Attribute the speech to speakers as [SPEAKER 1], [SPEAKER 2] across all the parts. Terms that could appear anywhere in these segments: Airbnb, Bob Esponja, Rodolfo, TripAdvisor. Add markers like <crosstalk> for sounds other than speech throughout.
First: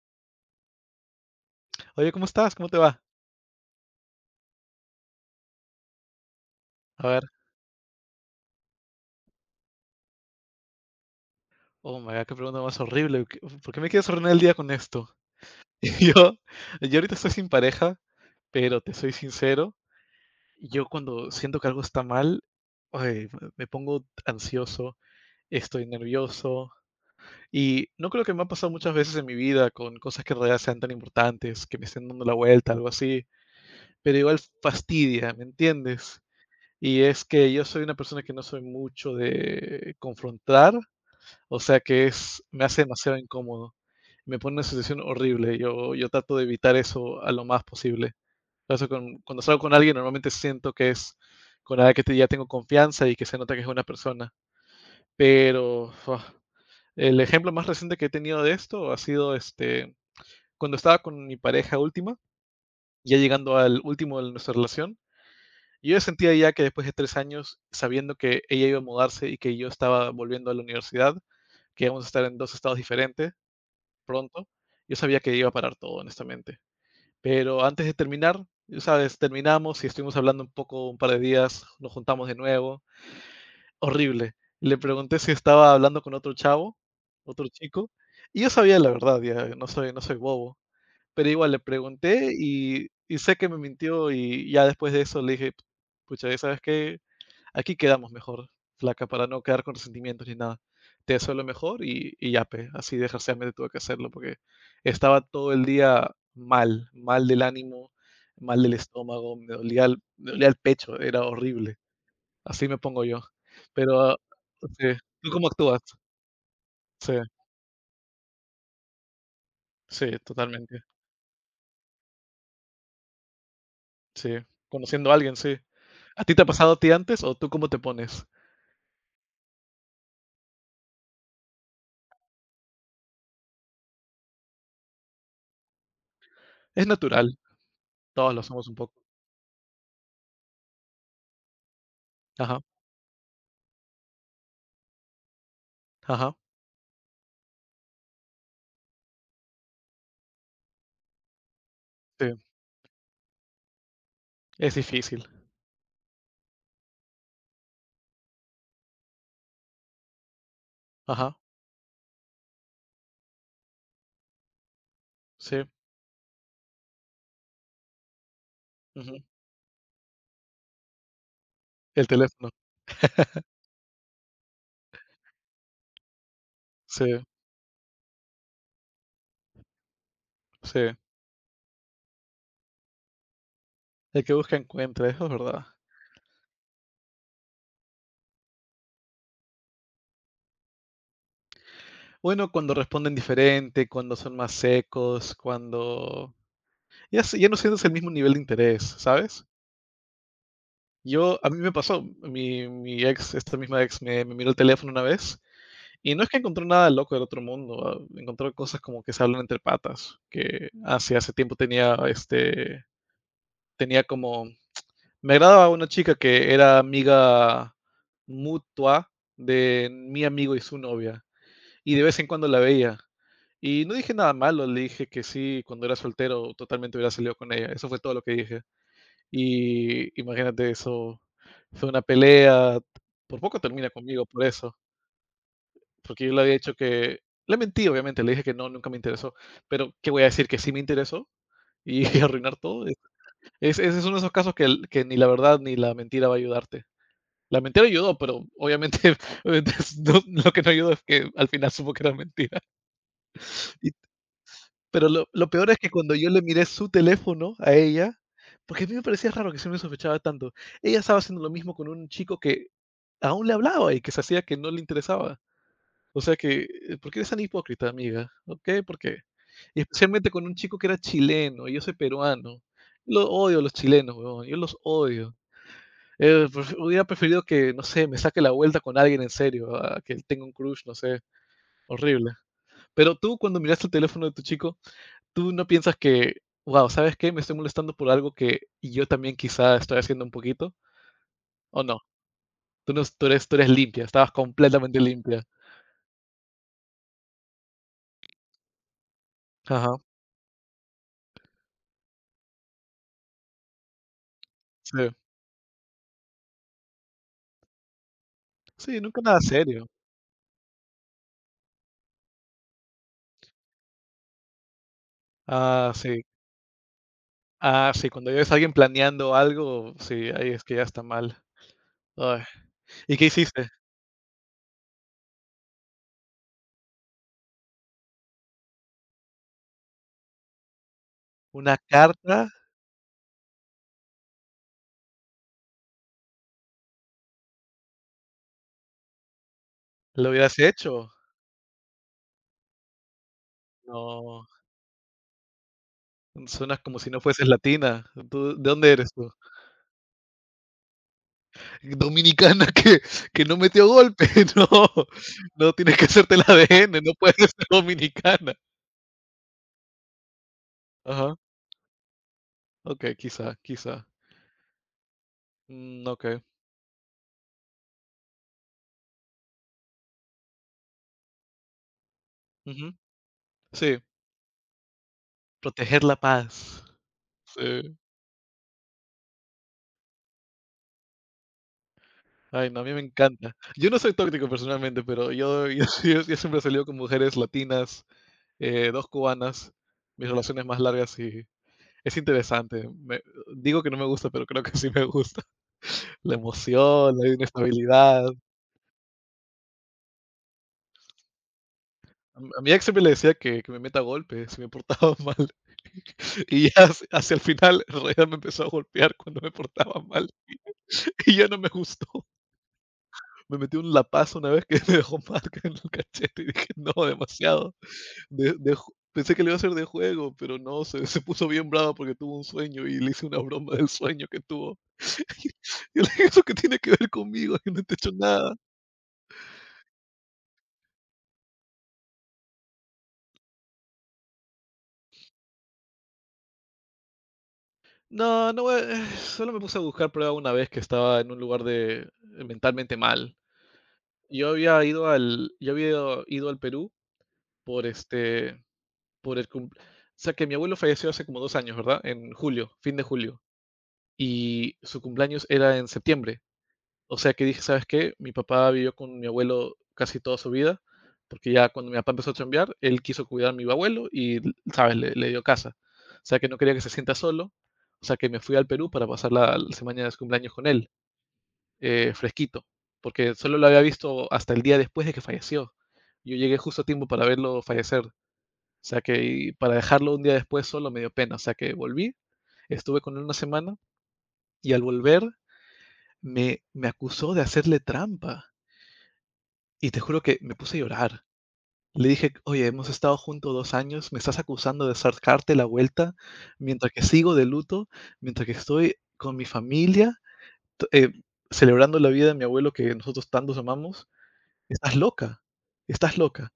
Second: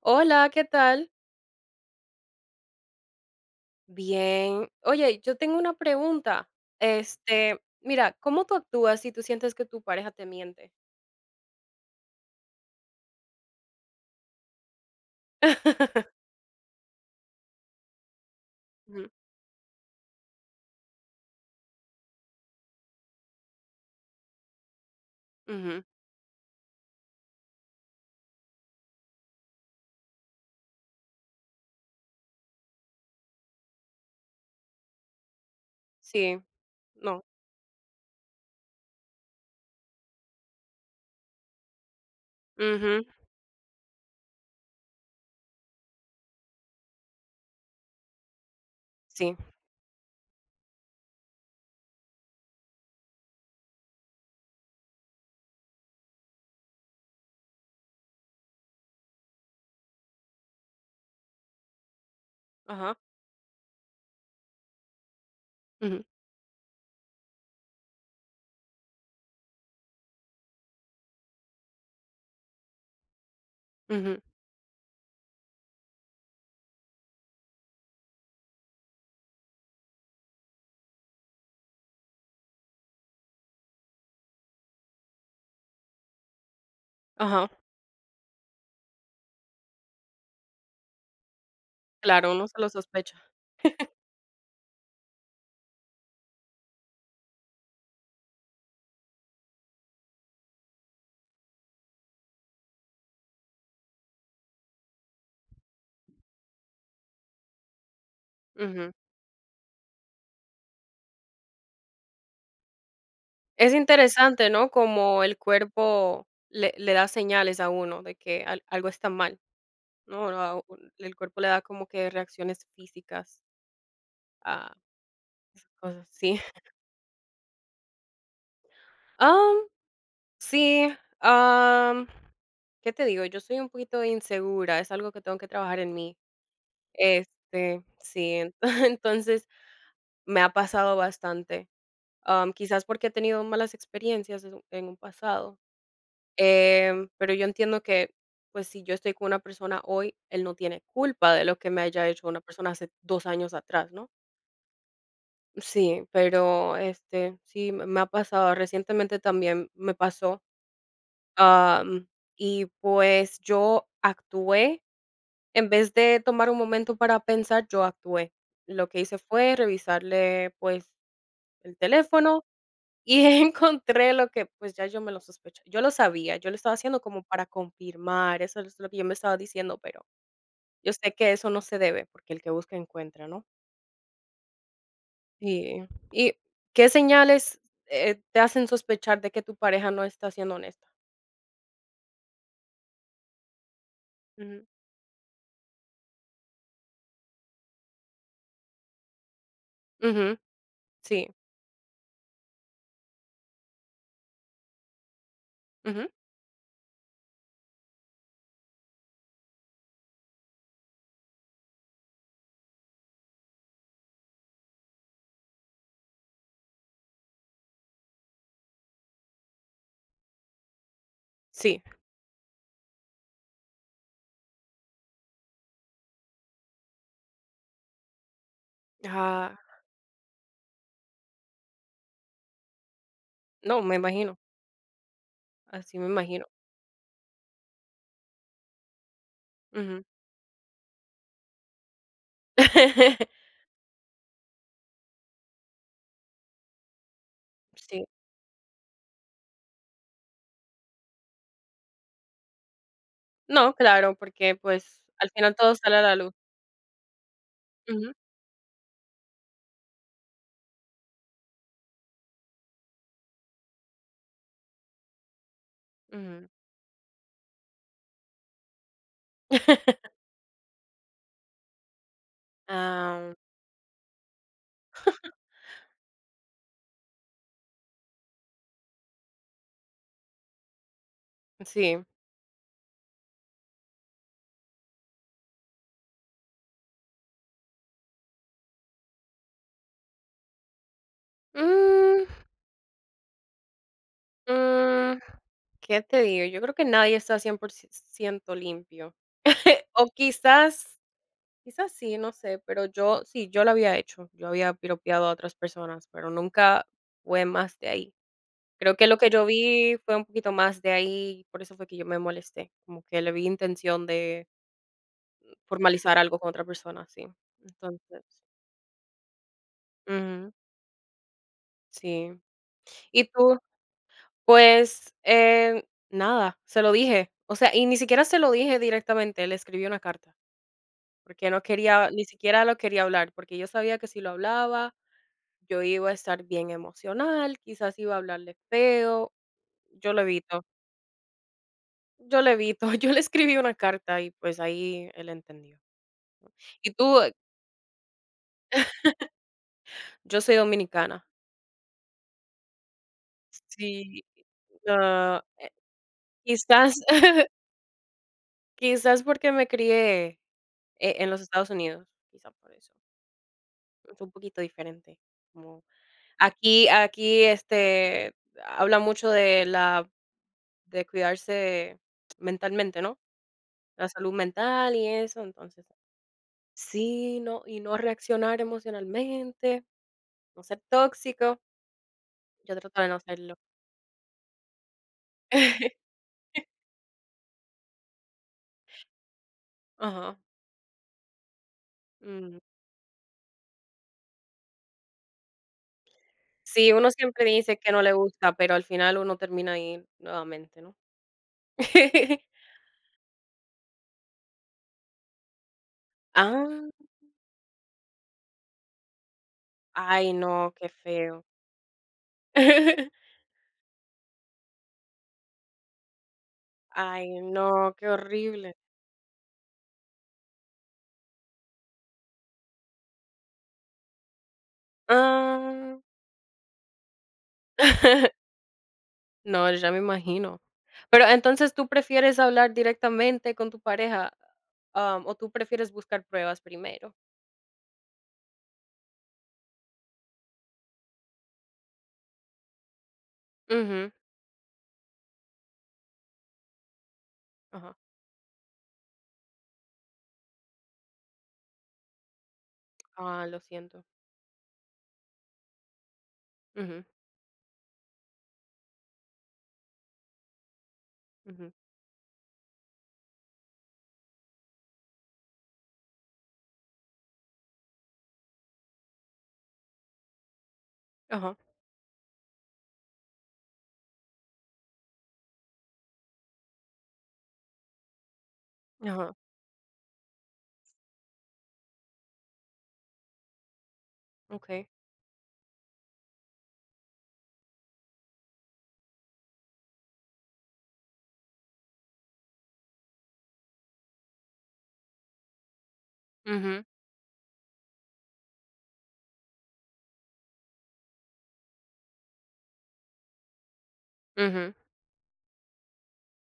[SPEAKER 1] Hola, ¿qué tal?
[SPEAKER 2] Oye, ¿cómo estás? ¿Cómo te va?
[SPEAKER 1] Bien. Oye, yo tengo una pregunta.
[SPEAKER 2] A ver,
[SPEAKER 1] Mira, ¿cómo tú actúas si tú sientes que tu pareja te miente?
[SPEAKER 2] oh my God, qué pregunta más horrible. ¿Por qué me quieres arruinar el día con esto? <laughs>
[SPEAKER 1] <laughs>
[SPEAKER 2] Yo, yo ahorita estoy sin pareja, pero te
[SPEAKER 1] Ujú,
[SPEAKER 2] soy sincero, yo cuando siento que algo está mal, ay, me pongo ansioso,
[SPEAKER 1] ujú,
[SPEAKER 2] estoy nervioso y no creo que me ha pasado muchas veces en mi vida con cosas que en realidad sean tan importantes, que me estén dando la vuelta, algo así, pero igual fastidia, ¿me entiendes?
[SPEAKER 1] sí,
[SPEAKER 2] Y
[SPEAKER 1] no.
[SPEAKER 2] es que yo soy una persona que no soy mucho de confrontar. O sea que es me hace
[SPEAKER 1] Ujú,
[SPEAKER 2] demasiado incómodo. Me pone en una situación horrible. Yo trato de evitar eso a lo más posible. Por eso con
[SPEAKER 1] sí,
[SPEAKER 2] cuando salgo con alguien, normalmente siento que es con alguien que te ya tengo confianza y que se nota que es una persona. Pero, fua, el ejemplo más reciente que he tenido de esto ha sido, cuando estaba con mi pareja última,
[SPEAKER 1] ajá.
[SPEAKER 2] ya llegando al último de nuestra relación, yo ya
[SPEAKER 1] Ujú,
[SPEAKER 2] sentía ya que después de 3 años, sabiendo que ella iba a mudarse y que yo estaba volviendo a la universidad, que íbamos a estar en 2 estados diferentes
[SPEAKER 1] ujú,
[SPEAKER 2] pronto, yo sabía que iba a parar todo, honestamente. Pero antes de terminar, ya, ¿sabes? Terminamos y estuvimos hablando un poco, un par de días, nos juntamos de nuevo. Horrible. Le pregunté si estaba hablando con otro chavo, otro
[SPEAKER 1] ajá.
[SPEAKER 2] chico, y yo sabía la verdad, ya, no soy bobo. Pero igual le pregunté
[SPEAKER 1] Claro, uno se lo
[SPEAKER 2] y,
[SPEAKER 1] sospecha.
[SPEAKER 2] sé que me mintió y ya después de eso le dije, pucha, ¿sabes qué? Aquí quedamos mejor, flaca, para no quedar con resentimientos ni nada. Te deseo lo mejor y ya, pe. Así desgraciadamente tuve que hacerlo porque estaba todo el día mal, mal del ánimo, mal del
[SPEAKER 1] Ujú.
[SPEAKER 2] estómago, me dolía el pecho, era horrible. Así me pongo yo.
[SPEAKER 1] Es
[SPEAKER 2] Pero
[SPEAKER 1] interesante, ¿no?
[SPEAKER 2] sí,
[SPEAKER 1] Como
[SPEAKER 2] ¿tú
[SPEAKER 1] el
[SPEAKER 2] cómo actúas?
[SPEAKER 1] cuerpo le da
[SPEAKER 2] Sí,
[SPEAKER 1] señales a uno de que algo está mal,
[SPEAKER 2] sí,
[SPEAKER 1] ¿no?
[SPEAKER 2] totalmente.
[SPEAKER 1] El cuerpo le da como que reacciones físicas
[SPEAKER 2] Sí,
[SPEAKER 1] a
[SPEAKER 2] conociendo a alguien, sí.
[SPEAKER 1] esas cosas,
[SPEAKER 2] ¿A ti
[SPEAKER 1] sí.
[SPEAKER 2] te ha
[SPEAKER 1] <laughs>
[SPEAKER 2] pasado a ti antes o tú cómo te pones?
[SPEAKER 1] Ah, sí. Am, ¿Qué te digo? Yo soy un poquito insegura, es algo que tengo que trabajar en mí.
[SPEAKER 2] Es natural,
[SPEAKER 1] Sí,
[SPEAKER 2] todos lo somos un
[SPEAKER 1] <laughs>
[SPEAKER 2] poco.
[SPEAKER 1] entonces me ha pasado bastante. am,
[SPEAKER 2] Ajá,
[SPEAKER 1] quizás porque he tenido malas experiencias en un pasado.
[SPEAKER 2] ajá,
[SPEAKER 1] Pero yo entiendo que, pues, si yo estoy con una persona hoy, él no tiene culpa de lo que me haya hecho
[SPEAKER 2] sí,
[SPEAKER 1] una persona hace 2 años atrás, ¿no?
[SPEAKER 2] es difícil.
[SPEAKER 1] Sí, pero sí, me ha pasado. Recientemente también me pasó.
[SPEAKER 2] Ajá,
[SPEAKER 1] Am, y pues yo actué,
[SPEAKER 2] sí.
[SPEAKER 1] en vez de tomar un momento para pensar, yo actué. Lo que hice
[SPEAKER 2] Ujú.
[SPEAKER 1] fue revisarle, pues, el
[SPEAKER 2] El
[SPEAKER 1] teléfono,
[SPEAKER 2] teléfono,
[SPEAKER 1] y <laughs> encontré lo que, pues, ya yo me lo sospechaba. Yo lo sabía, yo lo estaba haciendo
[SPEAKER 2] sí,
[SPEAKER 1] como para confirmar, eso es lo que yo me estaba diciendo, pero
[SPEAKER 2] sí,
[SPEAKER 1] yo sé que eso no se debe, porque el que busca encuentra, ¿no?
[SPEAKER 2] el que busca encuentra, eso es verdad.
[SPEAKER 1] Y y qué señales te hacen sospechar de que tu pareja no está siendo honesta?
[SPEAKER 2] Bueno, cuando responden diferente, cuando son más
[SPEAKER 1] Ujú,
[SPEAKER 2] secos, cuando ya, ya no sientes el mismo nivel de interés, ¿sabes?
[SPEAKER 1] ujú, sí,
[SPEAKER 2] Yo, a mí me pasó, mi ex, esta misma ex, me miró el teléfono una vez
[SPEAKER 1] ujú,
[SPEAKER 2] y no es que encontró nada loco del otro mundo, ah, encontró cosas como que se hablan entre patas, que hace tiempo tenía, tenía como, me agradaba una chica que era amiga mutua de mi amigo y su novia,
[SPEAKER 1] sí.
[SPEAKER 2] y de vez en cuando la veía. Y no dije nada malo, le dije que sí, cuando era soltero totalmente hubiera salido con ella. Eso fue todo lo que dije.
[SPEAKER 1] Ah.
[SPEAKER 2] Y imagínate eso, fue una pelea, por poco
[SPEAKER 1] No,
[SPEAKER 2] termina
[SPEAKER 1] me
[SPEAKER 2] conmigo
[SPEAKER 1] imagino,
[SPEAKER 2] por eso,
[SPEAKER 1] así me
[SPEAKER 2] porque yo le
[SPEAKER 1] imagino.
[SPEAKER 2] había dicho que, le mentí obviamente, le dije que no, nunca me interesó, pero
[SPEAKER 1] Ujú.
[SPEAKER 2] ¿qué voy a decir? ¿Que sí me interesó? Y <laughs> arruinar todo.
[SPEAKER 1] <laughs>
[SPEAKER 2] Es, ese es uno de esos casos que, que ni la verdad ni la mentira va a ayudarte. La mentira
[SPEAKER 1] Sí.
[SPEAKER 2] ayudó, pero obviamente, <laughs> obviamente lo que no ayudó es que al final supo que era mentira.
[SPEAKER 1] No, claro, porque, pues,
[SPEAKER 2] Pero lo
[SPEAKER 1] al
[SPEAKER 2] lo
[SPEAKER 1] final
[SPEAKER 2] peor
[SPEAKER 1] todo
[SPEAKER 2] es que
[SPEAKER 1] sale a
[SPEAKER 2] cuando
[SPEAKER 1] la
[SPEAKER 2] yo
[SPEAKER 1] luz.
[SPEAKER 2] le miré su teléfono a
[SPEAKER 1] Ujú,
[SPEAKER 2] ella, porque a mí me parecía raro que siempre sospechaba tanto, ella estaba haciendo lo mismo con un chico que aún le hablaba y que se hacía que no le interesaba. O sea
[SPEAKER 1] ujú.
[SPEAKER 2] que, ¿por qué eres tan hipócrita, amiga? ¿Ok? ¿Por qué? Y
[SPEAKER 1] <laughs>
[SPEAKER 2] especialmente con un chico que era chileno, y yo soy peruano. Yo Lo
[SPEAKER 1] Am,
[SPEAKER 2] odio a los chilenos, huevón, yo los odio. Prefe Hubiera preferido que, no sé, me saque la vuelta con alguien en serio, a que tenga un crush, no sé,
[SPEAKER 1] sí.
[SPEAKER 2] horrible. Pero tú, cuando miraste el teléfono de tu chico, tú no piensas que, wow, ¿sabes qué? Me estoy molestando por algo que yo también quizá estoy haciendo un poquito, ¿o no?
[SPEAKER 1] Mm,
[SPEAKER 2] Tú eres limpia, estabas completamente
[SPEAKER 1] mm,
[SPEAKER 2] limpia.
[SPEAKER 1] ¿qué te digo? Yo creo que nadie está 100% limpio. <laughs>
[SPEAKER 2] Ajá,
[SPEAKER 1] O quizás sí, no sé, pero yo sí, yo lo había hecho. Yo había
[SPEAKER 2] sí.
[SPEAKER 1] piropeado a otras personas, pero nunca fue más de ahí. Creo
[SPEAKER 2] Sí,
[SPEAKER 1] que lo
[SPEAKER 2] nunca
[SPEAKER 1] que
[SPEAKER 2] nada
[SPEAKER 1] yo
[SPEAKER 2] serio.
[SPEAKER 1] vi fue un poquito más de ahí, por eso fue que yo me molesté, como que le vi intención de
[SPEAKER 2] Ah,
[SPEAKER 1] formalizar
[SPEAKER 2] sí.
[SPEAKER 1] algo con otra persona, sí.
[SPEAKER 2] Ah, sí,
[SPEAKER 1] Entonces,
[SPEAKER 2] cuando ves a alguien planeando algo, sí, ahí
[SPEAKER 1] ujú,
[SPEAKER 2] es que ya está mal.
[SPEAKER 1] sí.
[SPEAKER 2] Ay. ¿Y
[SPEAKER 1] ¿Y
[SPEAKER 2] qué
[SPEAKER 1] tú?
[SPEAKER 2] hiciste?
[SPEAKER 1] Pues, nada, se lo dije. O sea, y ni siquiera se lo dije directamente, le escribí una carta, porque no
[SPEAKER 2] ¿Una
[SPEAKER 1] quería, ni
[SPEAKER 2] carta?
[SPEAKER 1] siquiera lo quería hablar, porque yo sabía que si lo hablaba, yo iba a estar bien emocional, quizás iba a hablarle feo. Yo lo
[SPEAKER 2] ¿Lo hubieras
[SPEAKER 1] evito,
[SPEAKER 2] hecho?
[SPEAKER 1] yo le evito. <laughs> Yo le escribí una carta y,
[SPEAKER 2] No,
[SPEAKER 1] pues, ahí él entendió.
[SPEAKER 2] suenas
[SPEAKER 1] ¿Y
[SPEAKER 2] como si no
[SPEAKER 1] tú?
[SPEAKER 2] fueses latina. ¿Tú, de dónde eres tú?
[SPEAKER 1] Yo soy dominicana.
[SPEAKER 2] Dominicana <laughs> que no metió
[SPEAKER 1] Sí,
[SPEAKER 2] golpe, <laughs> no,
[SPEAKER 1] ah, eh,
[SPEAKER 2] no tienes que hacerte el
[SPEAKER 1] quizás
[SPEAKER 2] ADN, no puedes ser <laughs> dominicana.
[SPEAKER 1] Quizás porque me crié en
[SPEAKER 2] Ajá,
[SPEAKER 1] los Estados Unidos, quizás por eso.
[SPEAKER 2] okey, quizá, quizá.
[SPEAKER 1] Es un poquito diferente, como
[SPEAKER 2] Mm, okey.
[SPEAKER 1] aquí, habla mucho de la de cuidarse
[SPEAKER 2] Ujú.
[SPEAKER 1] mentalmente, ¿no?
[SPEAKER 2] Sí,
[SPEAKER 1] La salud mental y eso, entonces
[SPEAKER 2] proteger la paz.
[SPEAKER 1] sí, no, y
[SPEAKER 2] Sí.
[SPEAKER 1] no reaccionar emocionalmente, no ser tóxico,
[SPEAKER 2] Ay,
[SPEAKER 1] yo
[SPEAKER 2] no, a mí me
[SPEAKER 1] trato de no
[SPEAKER 2] encanta.
[SPEAKER 1] serlo.
[SPEAKER 2] Yo no soy tóxico personalmente, pero yo, <laughs> yo
[SPEAKER 1] <laughs>
[SPEAKER 2] sí, yo siempre he salido con mujeres latinas, dos cubanas, mis
[SPEAKER 1] Ajá,
[SPEAKER 2] relaciones más largas y es
[SPEAKER 1] mm.
[SPEAKER 2] interesante. Me digo que no me gusta, pero creo que sí me gusta. <laughs> La
[SPEAKER 1] Sí, uno
[SPEAKER 2] emoción, la
[SPEAKER 1] siempre dice que no le
[SPEAKER 2] inestabilidad.
[SPEAKER 1] gusta, pero al final uno termina ahí nuevamente, ¿no? <laughs>
[SPEAKER 2] A mi ex siempre le decía que me meta golpes si me portaba <laughs> mal, y ya
[SPEAKER 1] Ah.
[SPEAKER 2] hacia el final, <laughs> en realidad me empezó a golpear cuando me portaba mal,
[SPEAKER 1] Ay, no, qué
[SPEAKER 2] <laughs> y
[SPEAKER 1] feo.
[SPEAKER 2] ya no me gustó.
[SPEAKER 1] <laughs>
[SPEAKER 2] Me metió un lapazo una vez que <laughs> me dejó marca <laughs> en el cachete y dije: "No,
[SPEAKER 1] Ay,
[SPEAKER 2] demasiado".
[SPEAKER 1] no, qué horrible.
[SPEAKER 2] De ju Pensé que le iba a hacer de juego, pero no, se puso bien brava porque tuvo un sueño y le hice una broma del sueño que tuvo. <laughs> Y
[SPEAKER 1] Ah.
[SPEAKER 2] le dije: "¿Eso qué tiene que ver conmigo? <laughs> Yo no te he hecho
[SPEAKER 1] <laughs>
[SPEAKER 2] nada".
[SPEAKER 1] No, ya me imagino. Pero entonces, ¿tú prefieres hablar directamente con tu pareja, o tú prefieres buscar pruebas primero?
[SPEAKER 2] No, no, Solo me puse a buscar prueba una vez que estaba en un lugar de mentalmente mal.
[SPEAKER 1] Ujú,
[SPEAKER 2] Yo había ido al Perú por,
[SPEAKER 1] ajá.
[SPEAKER 2] por el cum o sea, que mi abuelo falleció hace como 2 años, ¿verdad? En julio, fin de julio,
[SPEAKER 1] Ah, lo siento.
[SPEAKER 2] y su cumpleaños era en septiembre.
[SPEAKER 1] Ujú,
[SPEAKER 2] O sea, que dije: "¿Sabes qué? Mi papá vivió con mi abuelo casi toda su vida", porque ya
[SPEAKER 1] ujú.
[SPEAKER 2] cuando mi papá empezó a chambear, él quiso cuidar a mi abuelo y, ¿sabes? Le dio casa. O sea, que no quería que se sienta solo, o sea, que me fui al Perú para pasar la semana de su cumpleaños con él,
[SPEAKER 1] Ajá,
[SPEAKER 2] fresquito, porque solo lo había visto hasta el día después de que falleció. Yo llegué justo a tiempo para verlo fallecer, o sea que,
[SPEAKER 1] ajá,
[SPEAKER 2] y para dejarlo un día después solo me dio pena, o sea que volví, estuve con él una semana y al
[SPEAKER 1] okey.
[SPEAKER 2] volver me acusó de hacerle trampa y te juro que me puse a llorar. Le dije, oye, hemos estado juntos 2 años, me estás acusando de sacarte la vuelta
[SPEAKER 1] Ujú,
[SPEAKER 2] mientras que sigo de luto, mientras que estoy con mi familia, t- eh, celebrando la vida de mi abuelo que nosotros tantos amamos,
[SPEAKER 1] ujú,
[SPEAKER 2] estás loca, estás loca.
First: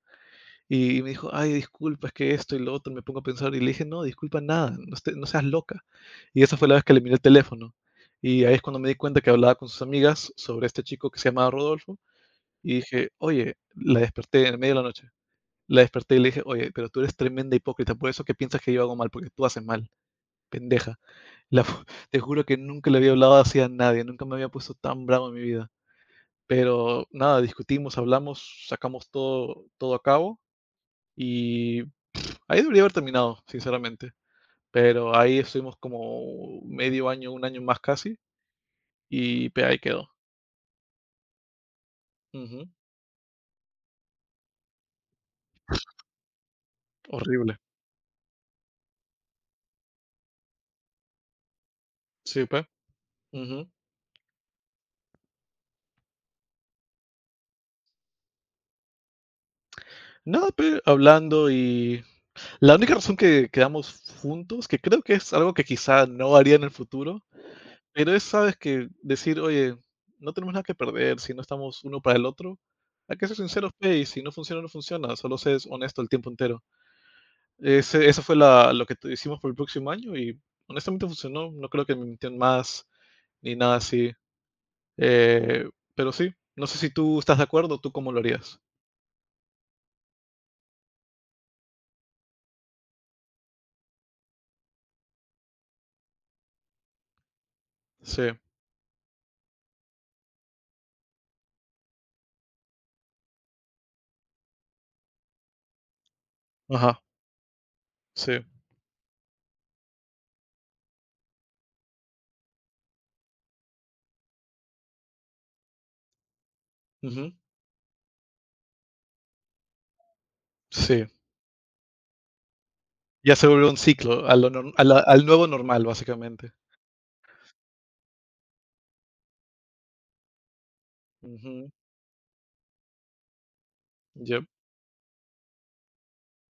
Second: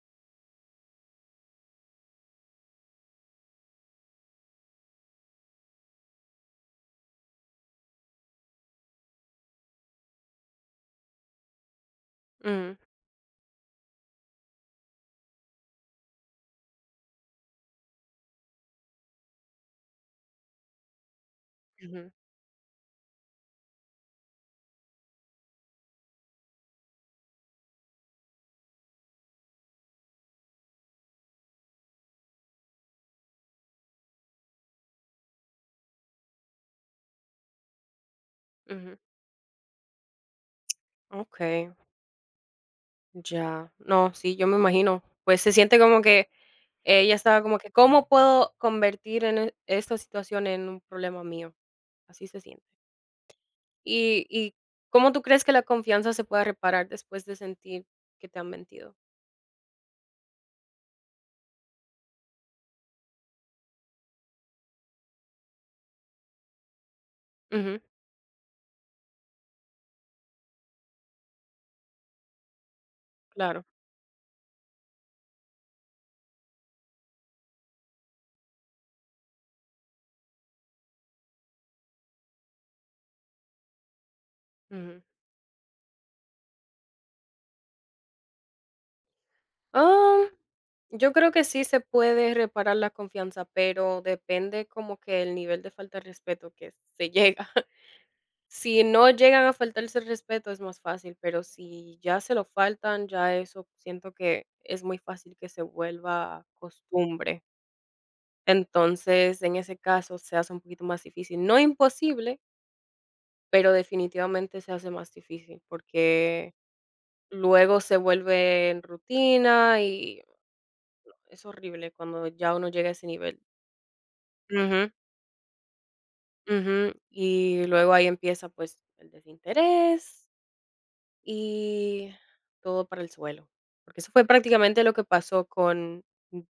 [SPEAKER 2] Y me dijo, ay, disculpa, es que esto y lo otro, me pongo a pensar. Y le dije, no, disculpa nada, no, no seas loca. Y esa fue la vez que le miré el teléfono. Y ahí es cuando me di cuenta que hablaba con sus amigas sobre este chico que se llamaba Rodolfo. Y
[SPEAKER 1] ujú,
[SPEAKER 2] dije, oye, la desperté en medio de la noche. La desperté y le dije, oye, pero tú eres tremenda hipócrita, por eso que piensas que yo hago mal, porque tú haces mal, pendeja. La fu- <laughs>
[SPEAKER 1] ujú,
[SPEAKER 2] Te juro que nunca le había hablado así a nadie, nunca me había puesto tan bravo en mi vida. Pero nada, discutimos, hablamos, sacamos todo a cabo y ahí debería haber terminado, sinceramente. Pero ahí estuvimos como medio año, un año más casi,
[SPEAKER 1] ujú.
[SPEAKER 2] y pe, ahí quedó.
[SPEAKER 1] Okey,
[SPEAKER 2] Ujú.
[SPEAKER 1] ya. No, sí, yo me imagino. Pues se siente como que ella estaba
[SPEAKER 2] Horrible.
[SPEAKER 1] como que, ¿cómo puedo convertir en esta situación en un problema mío? Así se
[SPEAKER 2] Sí,
[SPEAKER 1] siente.
[SPEAKER 2] pe. Ujú.
[SPEAKER 1] ¿Y cómo tú crees que la confianza se pueda reparar después de sentir que te han mentido?
[SPEAKER 2] Nada, pe, hablando y la única razón que quedamos juntos, que creo que es algo que quizá no haría en el futuro,
[SPEAKER 1] Ujú,
[SPEAKER 2] pero es, sabes, que decir: "Oye, no tenemos nada que perder si no estamos uno para el otro, hay que ser
[SPEAKER 1] claro,
[SPEAKER 2] sinceros, pe, y si no funciona, no funciona, solo seas honesto el tiempo entero". Ese Eso fue la lo que t hicimos por el próximo año y honestamente funcionó, no creo que me mintieron más ni nada así,
[SPEAKER 1] ujú.
[SPEAKER 2] eh, pero sí, no sé si tú estás de acuerdo, ¿tú cómo lo harías?
[SPEAKER 1] Ah, yo creo que sí se puede reparar la confianza, pero depende como que el nivel de falta de respeto que se <laughs> llega.
[SPEAKER 2] Sí,
[SPEAKER 1] Si no llegan a faltarse el respeto es más fácil, pero si ya se lo faltan, ya eso siento que es muy fácil que se vuelva
[SPEAKER 2] ajá,
[SPEAKER 1] costumbre.
[SPEAKER 2] sí,
[SPEAKER 1] Entonces, en ese caso se hace un poquito más difícil, no imposible, pero definitivamente se hace más difícil porque
[SPEAKER 2] ujú,
[SPEAKER 1] luego se vuelve en rutina y
[SPEAKER 2] sí,
[SPEAKER 1] es horrible cuando ya uno llega a ese
[SPEAKER 2] ya
[SPEAKER 1] nivel.
[SPEAKER 2] se volvió un ciclo a
[SPEAKER 1] Ujú,
[SPEAKER 2] la, al nuevo normal, básicamente.
[SPEAKER 1] ujú, y luego ahí empieza pues el desinterés
[SPEAKER 2] Ujú,
[SPEAKER 1] y todo para el suelo, porque eso fue
[SPEAKER 2] ya,
[SPEAKER 1] prácticamente lo que pasó con m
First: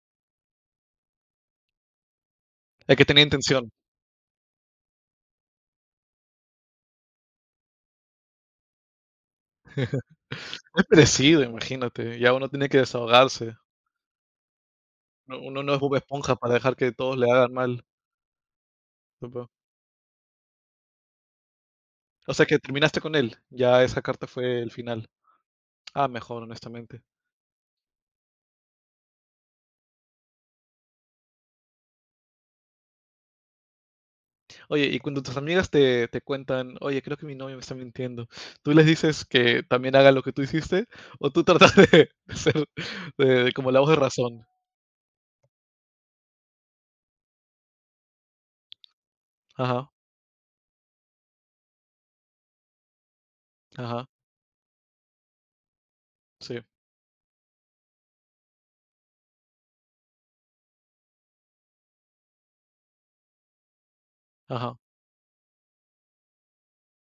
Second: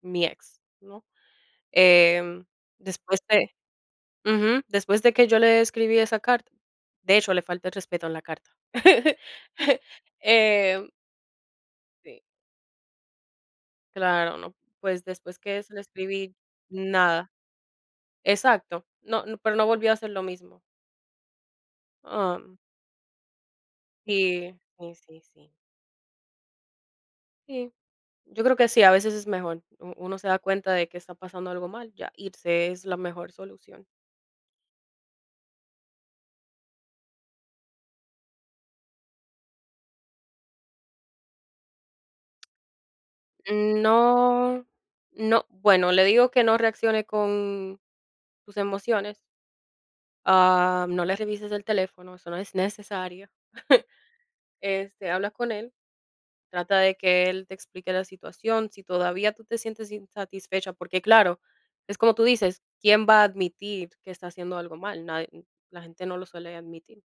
[SPEAKER 1] mi ex, ¿no? Em,
[SPEAKER 2] hay que
[SPEAKER 1] después
[SPEAKER 2] tener
[SPEAKER 1] de
[SPEAKER 2] intención.
[SPEAKER 1] Ujú, después de que yo le escribí esa carta, de hecho, le falta el respeto en la carta. <laughs> Em,
[SPEAKER 2] Crecido, imagínate,
[SPEAKER 1] sí,
[SPEAKER 2] ya uno tiene que desahogarse.
[SPEAKER 1] claro, no, pues, después
[SPEAKER 2] Uno
[SPEAKER 1] que
[SPEAKER 2] no
[SPEAKER 1] se
[SPEAKER 2] es
[SPEAKER 1] le
[SPEAKER 2] Bob Esponja
[SPEAKER 1] escribí,
[SPEAKER 2] para dejar que todos le
[SPEAKER 1] nada.
[SPEAKER 2] hagan mal,
[SPEAKER 1] Exacto, no, no,
[SPEAKER 2] tipo.
[SPEAKER 1] pero no volvió a hacer lo mismo.
[SPEAKER 2] O sea
[SPEAKER 1] Am,
[SPEAKER 2] que terminaste con él, ya esa carta
[SPEAKER 1] sí,
[SPEAKER 2] fue el
[SPEAKER 1] sí,
[SPEAKER 2] final.
[SPEAKER 1] sí, sí.
[SPEAKER 2] Ah, mejor, honestamente.
[SPEAKER 1] Sí. Yo creo que sí, a veces es mejor. Uno se da cuenta de que está pasando algo mal, ya irse es la mejor solución.
[SPEAKER 2] Oye, y cuando tus amigas te cuentan: "Oye, creo que mi novio me está mintiendo", ¿tú les dices que también hagan lo que tú hiciste? ¿O tú tratas de <laughs> de ser de como la voz de razón?
[SPEAKER 1] No, no, bueno, le digo que no reaccione con tus emociones.
[SPEAKER 2] Ajá,
[SPEAKER 1] No le revises el teléfono, eso no es necesario. <laughs>
[SPEAKER 2] ajá,
[SPEAKER 1] Habla con él,
[SPEAKER 2] sí,
[SPEAKER 1] trata de que él te explique la situación, si todavía tú te sientes insatisfecha, porque claro, es como tú dices, ¿quién va a admitir que está haciendo
[SPEAKER 2] ajá,
[SPEAKER 1] algo mal? La gente no lo suele admitir.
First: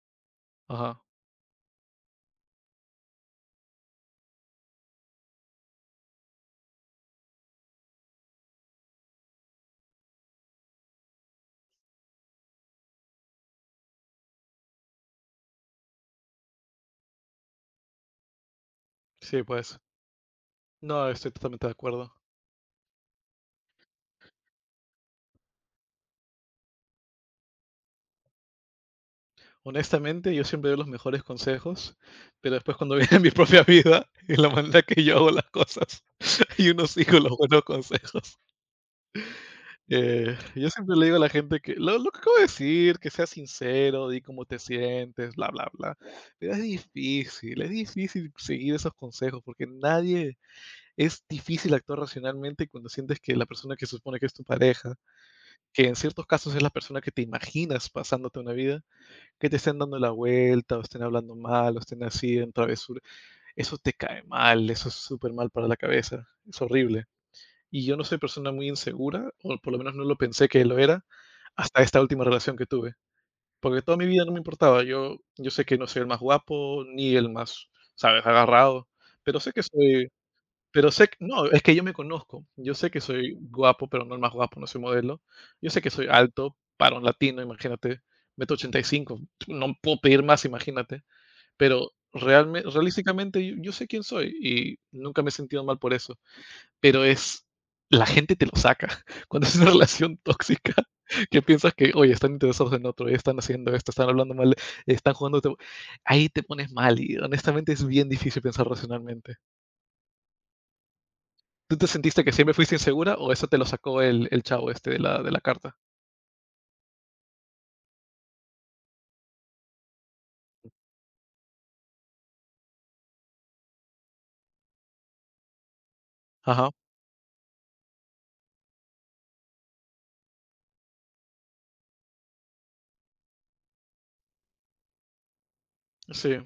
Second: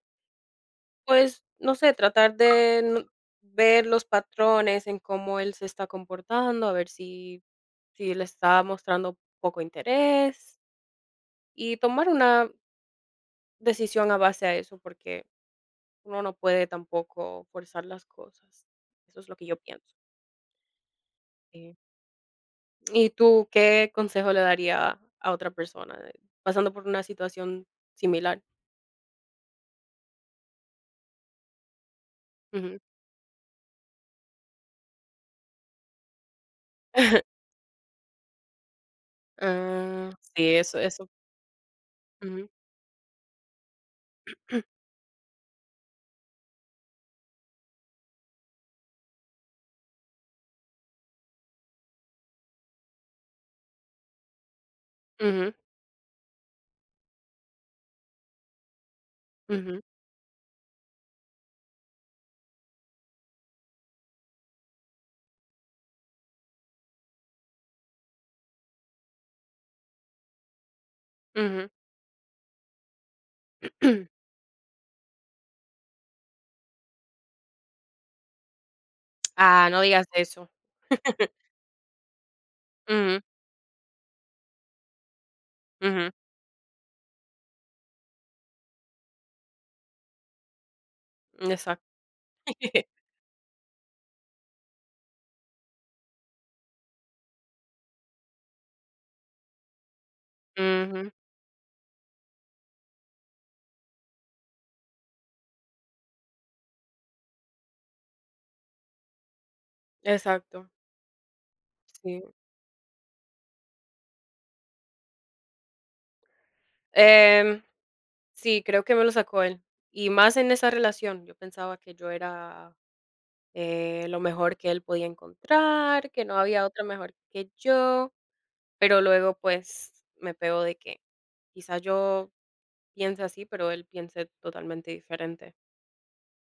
[SPEAKER 2] ajá.
[SPEAKER 1] Pues, no sé, tratar de n ver los patrones en cómo él se está comportando, a ver si si le está mostrando poco interés, y tomar una decisión a base a eso, porque uno no puede tampoco forzar las cosas. Eso es lo
[SPEAKER 2] Sí,
[SPEAKER 1] que yo
[SPEAKER 2] pues.
[SPEAKER 1] pienso.
[SPEAKER 2] No, estoy totalmente de
[SPEAKER 1] Eh,
[SPEAKER 2] acuerdo.
[SPEAKER 1] ¿y tú qué consejo le daría a otra persona, pasando por una situación similar?
[SPEAKER 2] Honestamente, yo siempre doy los mejores consejos, pero después
[SPEAKER 1] Ujú.
[SPEAKER 2] cuando <laughs> viene mi propia vida y la manera que yo hago las cosas, <laughs> yo no sigo los
[SPEAKER 1] <laughs>
[SPEAKER 2] buenos consejos.
[SPEAKER 1] Ah, sí,
[SPEAKER 2] Yo
[SPEAKER 1] eso
[SPEAKER 2] siempre le
[SPEAKER 1] eso.
[SPEAKER 2] digo a la gente que lo que acabo de
[SPEAKER 1] Ujú.
[SPEAKER 2] decir, que seas sincero, di cómo te
[SPEAKER 1] <clears throat>
[SPEAKER 2] sientes, bla, bla, bla. Pero es difícil seguir esos consejos porque nadie, es difícil actuar racionalmente cuando sientes que la persona que se supone que es tu pareja,
[SPEAKER 1] Ujú,
[SPEAKER 2] que en ciertos casos es la persona que te imaginas pasándote una vida, que te estén
[SPEAKER 1] ujú,
[SPEAKER 2] dando la vuelta, o estén hablando mal, o estén así en travesura. Eso te cae mal, eso es súper mal para la cabeza, es horrible. Y yo no soy persona muy insegura, o por lo menos no lo pensé que lo era,
[SPEAKER 1] ujú.
[SPEAKER 2] hasta esta última relación que tuve. Porque toda mi vida
[SPEAKER 1] <clears throat>
[SPEAKER 2] no me importaba. Yo sé que no soy el más guapo, ni el más, ¿sabes?, agarrado, pero sé que
[SPEAKER 1] Ah, no digas
[SPEAKER 2] soy
[SPEAKER 1] eso.
[SPEAKER 2] pero sé que no, es que yo me conozco. Yo sé que
[SPEAKER 1] Ujú,
[SPEAKER 2] soy guapo, pero no el más guapo, no soy modelo. Yo sé que soy
[SPEAKER 1] ujú,
[SPEAKER 2] alto, varón latino, imagínate, 1,85 m, no puedo pedir más, imagínate,
[SPEAKER 1] exacto.
[SPEAKER 2] pero realme
[SPEAKER 1] <laughs>
[SPEAKER 2] realísticamente yo sé quién soy y nunca me he sentido mal por eso, pero es la gente te lo saca. <laughs> Cuando es una relación tóxica,
[SPEAKER 1] Ujú,
[SPEAKER 2] <laughs> que piensas que, oye, están interesados en otro, y están haciendo esto, están hablando mal, están jugando, ahí te pones mal y honestamente es bien difícil pensar racionalmente.
[SPEAKER 1] exacto,
[SPEAKER 2] ¿Tú te
[SPEAKER 1] sí.
[SPEAKER 2] sentiste que siempre fuiste insegura o eso te lo sacó el chavo este de de la carta?
[SPEAKER 1] Em, sí, creo que me lo sacó él, y más en esa relación. Yo pensaba que yo era, lo mejor que él podía encontrar, que no había
[SPEAKER 2] Ajá,
[SPEAKER 1] otra mejor que yo, pero luego, pues, me pegó de que quizá yo piense así, pero él piense totalmente diferente.
[SPEAKER 2] sí.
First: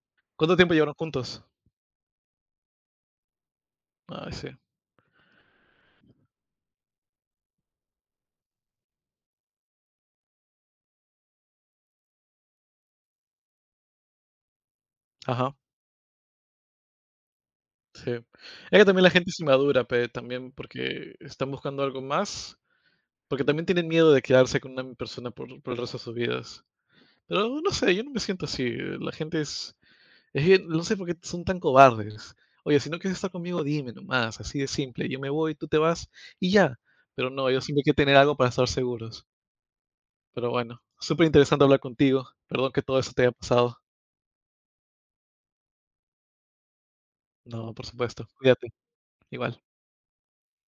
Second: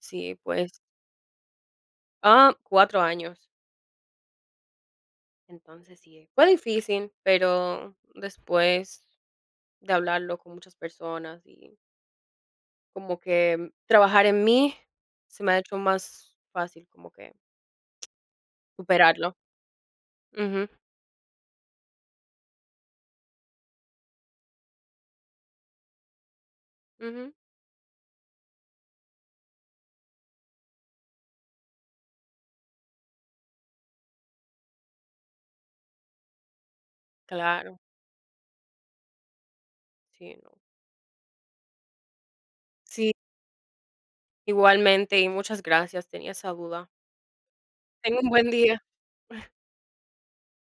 [SPEAKER 1] Sí,
[SPEAKER 2] ¿Cuánto tiempo
[SPEAKER 1] pues,
[SPEAKER 2] llevaron juntos?
[SPEAKER 1] 4 años.
[SPEAKER 2] Ay, sí.
[SPEAKER 1] Entonces sí, fue difícil, pero después de hablarlo con muchas personas y como que trabajar en mí se me
[SPEAKER 2] Ajá,
[SPEAKER 1] ha hecho más fácil como que
[SPEAKER 2] sí. Es que también la gente
[SPEAKER 1] superarlo.
[SPEAKER 2] es inmadura, pe, también
[SPEAKER 1] Ujú,
[SPEAKER 2] porque están buscando algo más, porque también tienen miedo de quedarse con una persona por el resto de sus vidas.
[SPEAKER 1] ujú,
[SPEAKER 2] Pero no sé, yo no me siento así. La gente es que no sé por qué son tan cobardes. Oye, si no quieres estar conmigo, dime nomás, así de simple. Yo me voy, tú te vas y ya. Pero no, ellos
[SPEAKER 1] claro,
[SPEAKER 2] siempre hay que tener algo para estar seguros.
[SPEAKER 1] sí,
[SPEAKER 2] Pero
[SPEAKER 1] no.
[SPEAKER 2] bueno, súper interesante hablar contigo. Perdón que todo eso
[SPEAKER 1] Sí,
[SPEAKER 2] te haya pasado.
[SPEAKER 1] igualmente y muchas gracias, tenía esa duda.
[SPEAKER 2] No, por
[SPEAKER 1] Ten
[SPEAKER 2] supuesto.
[SPEAKER 1] un buen
[SPEAKER 2] Cuídate,
[SPEAKER 1] día.
[SPEAKER 2] igual.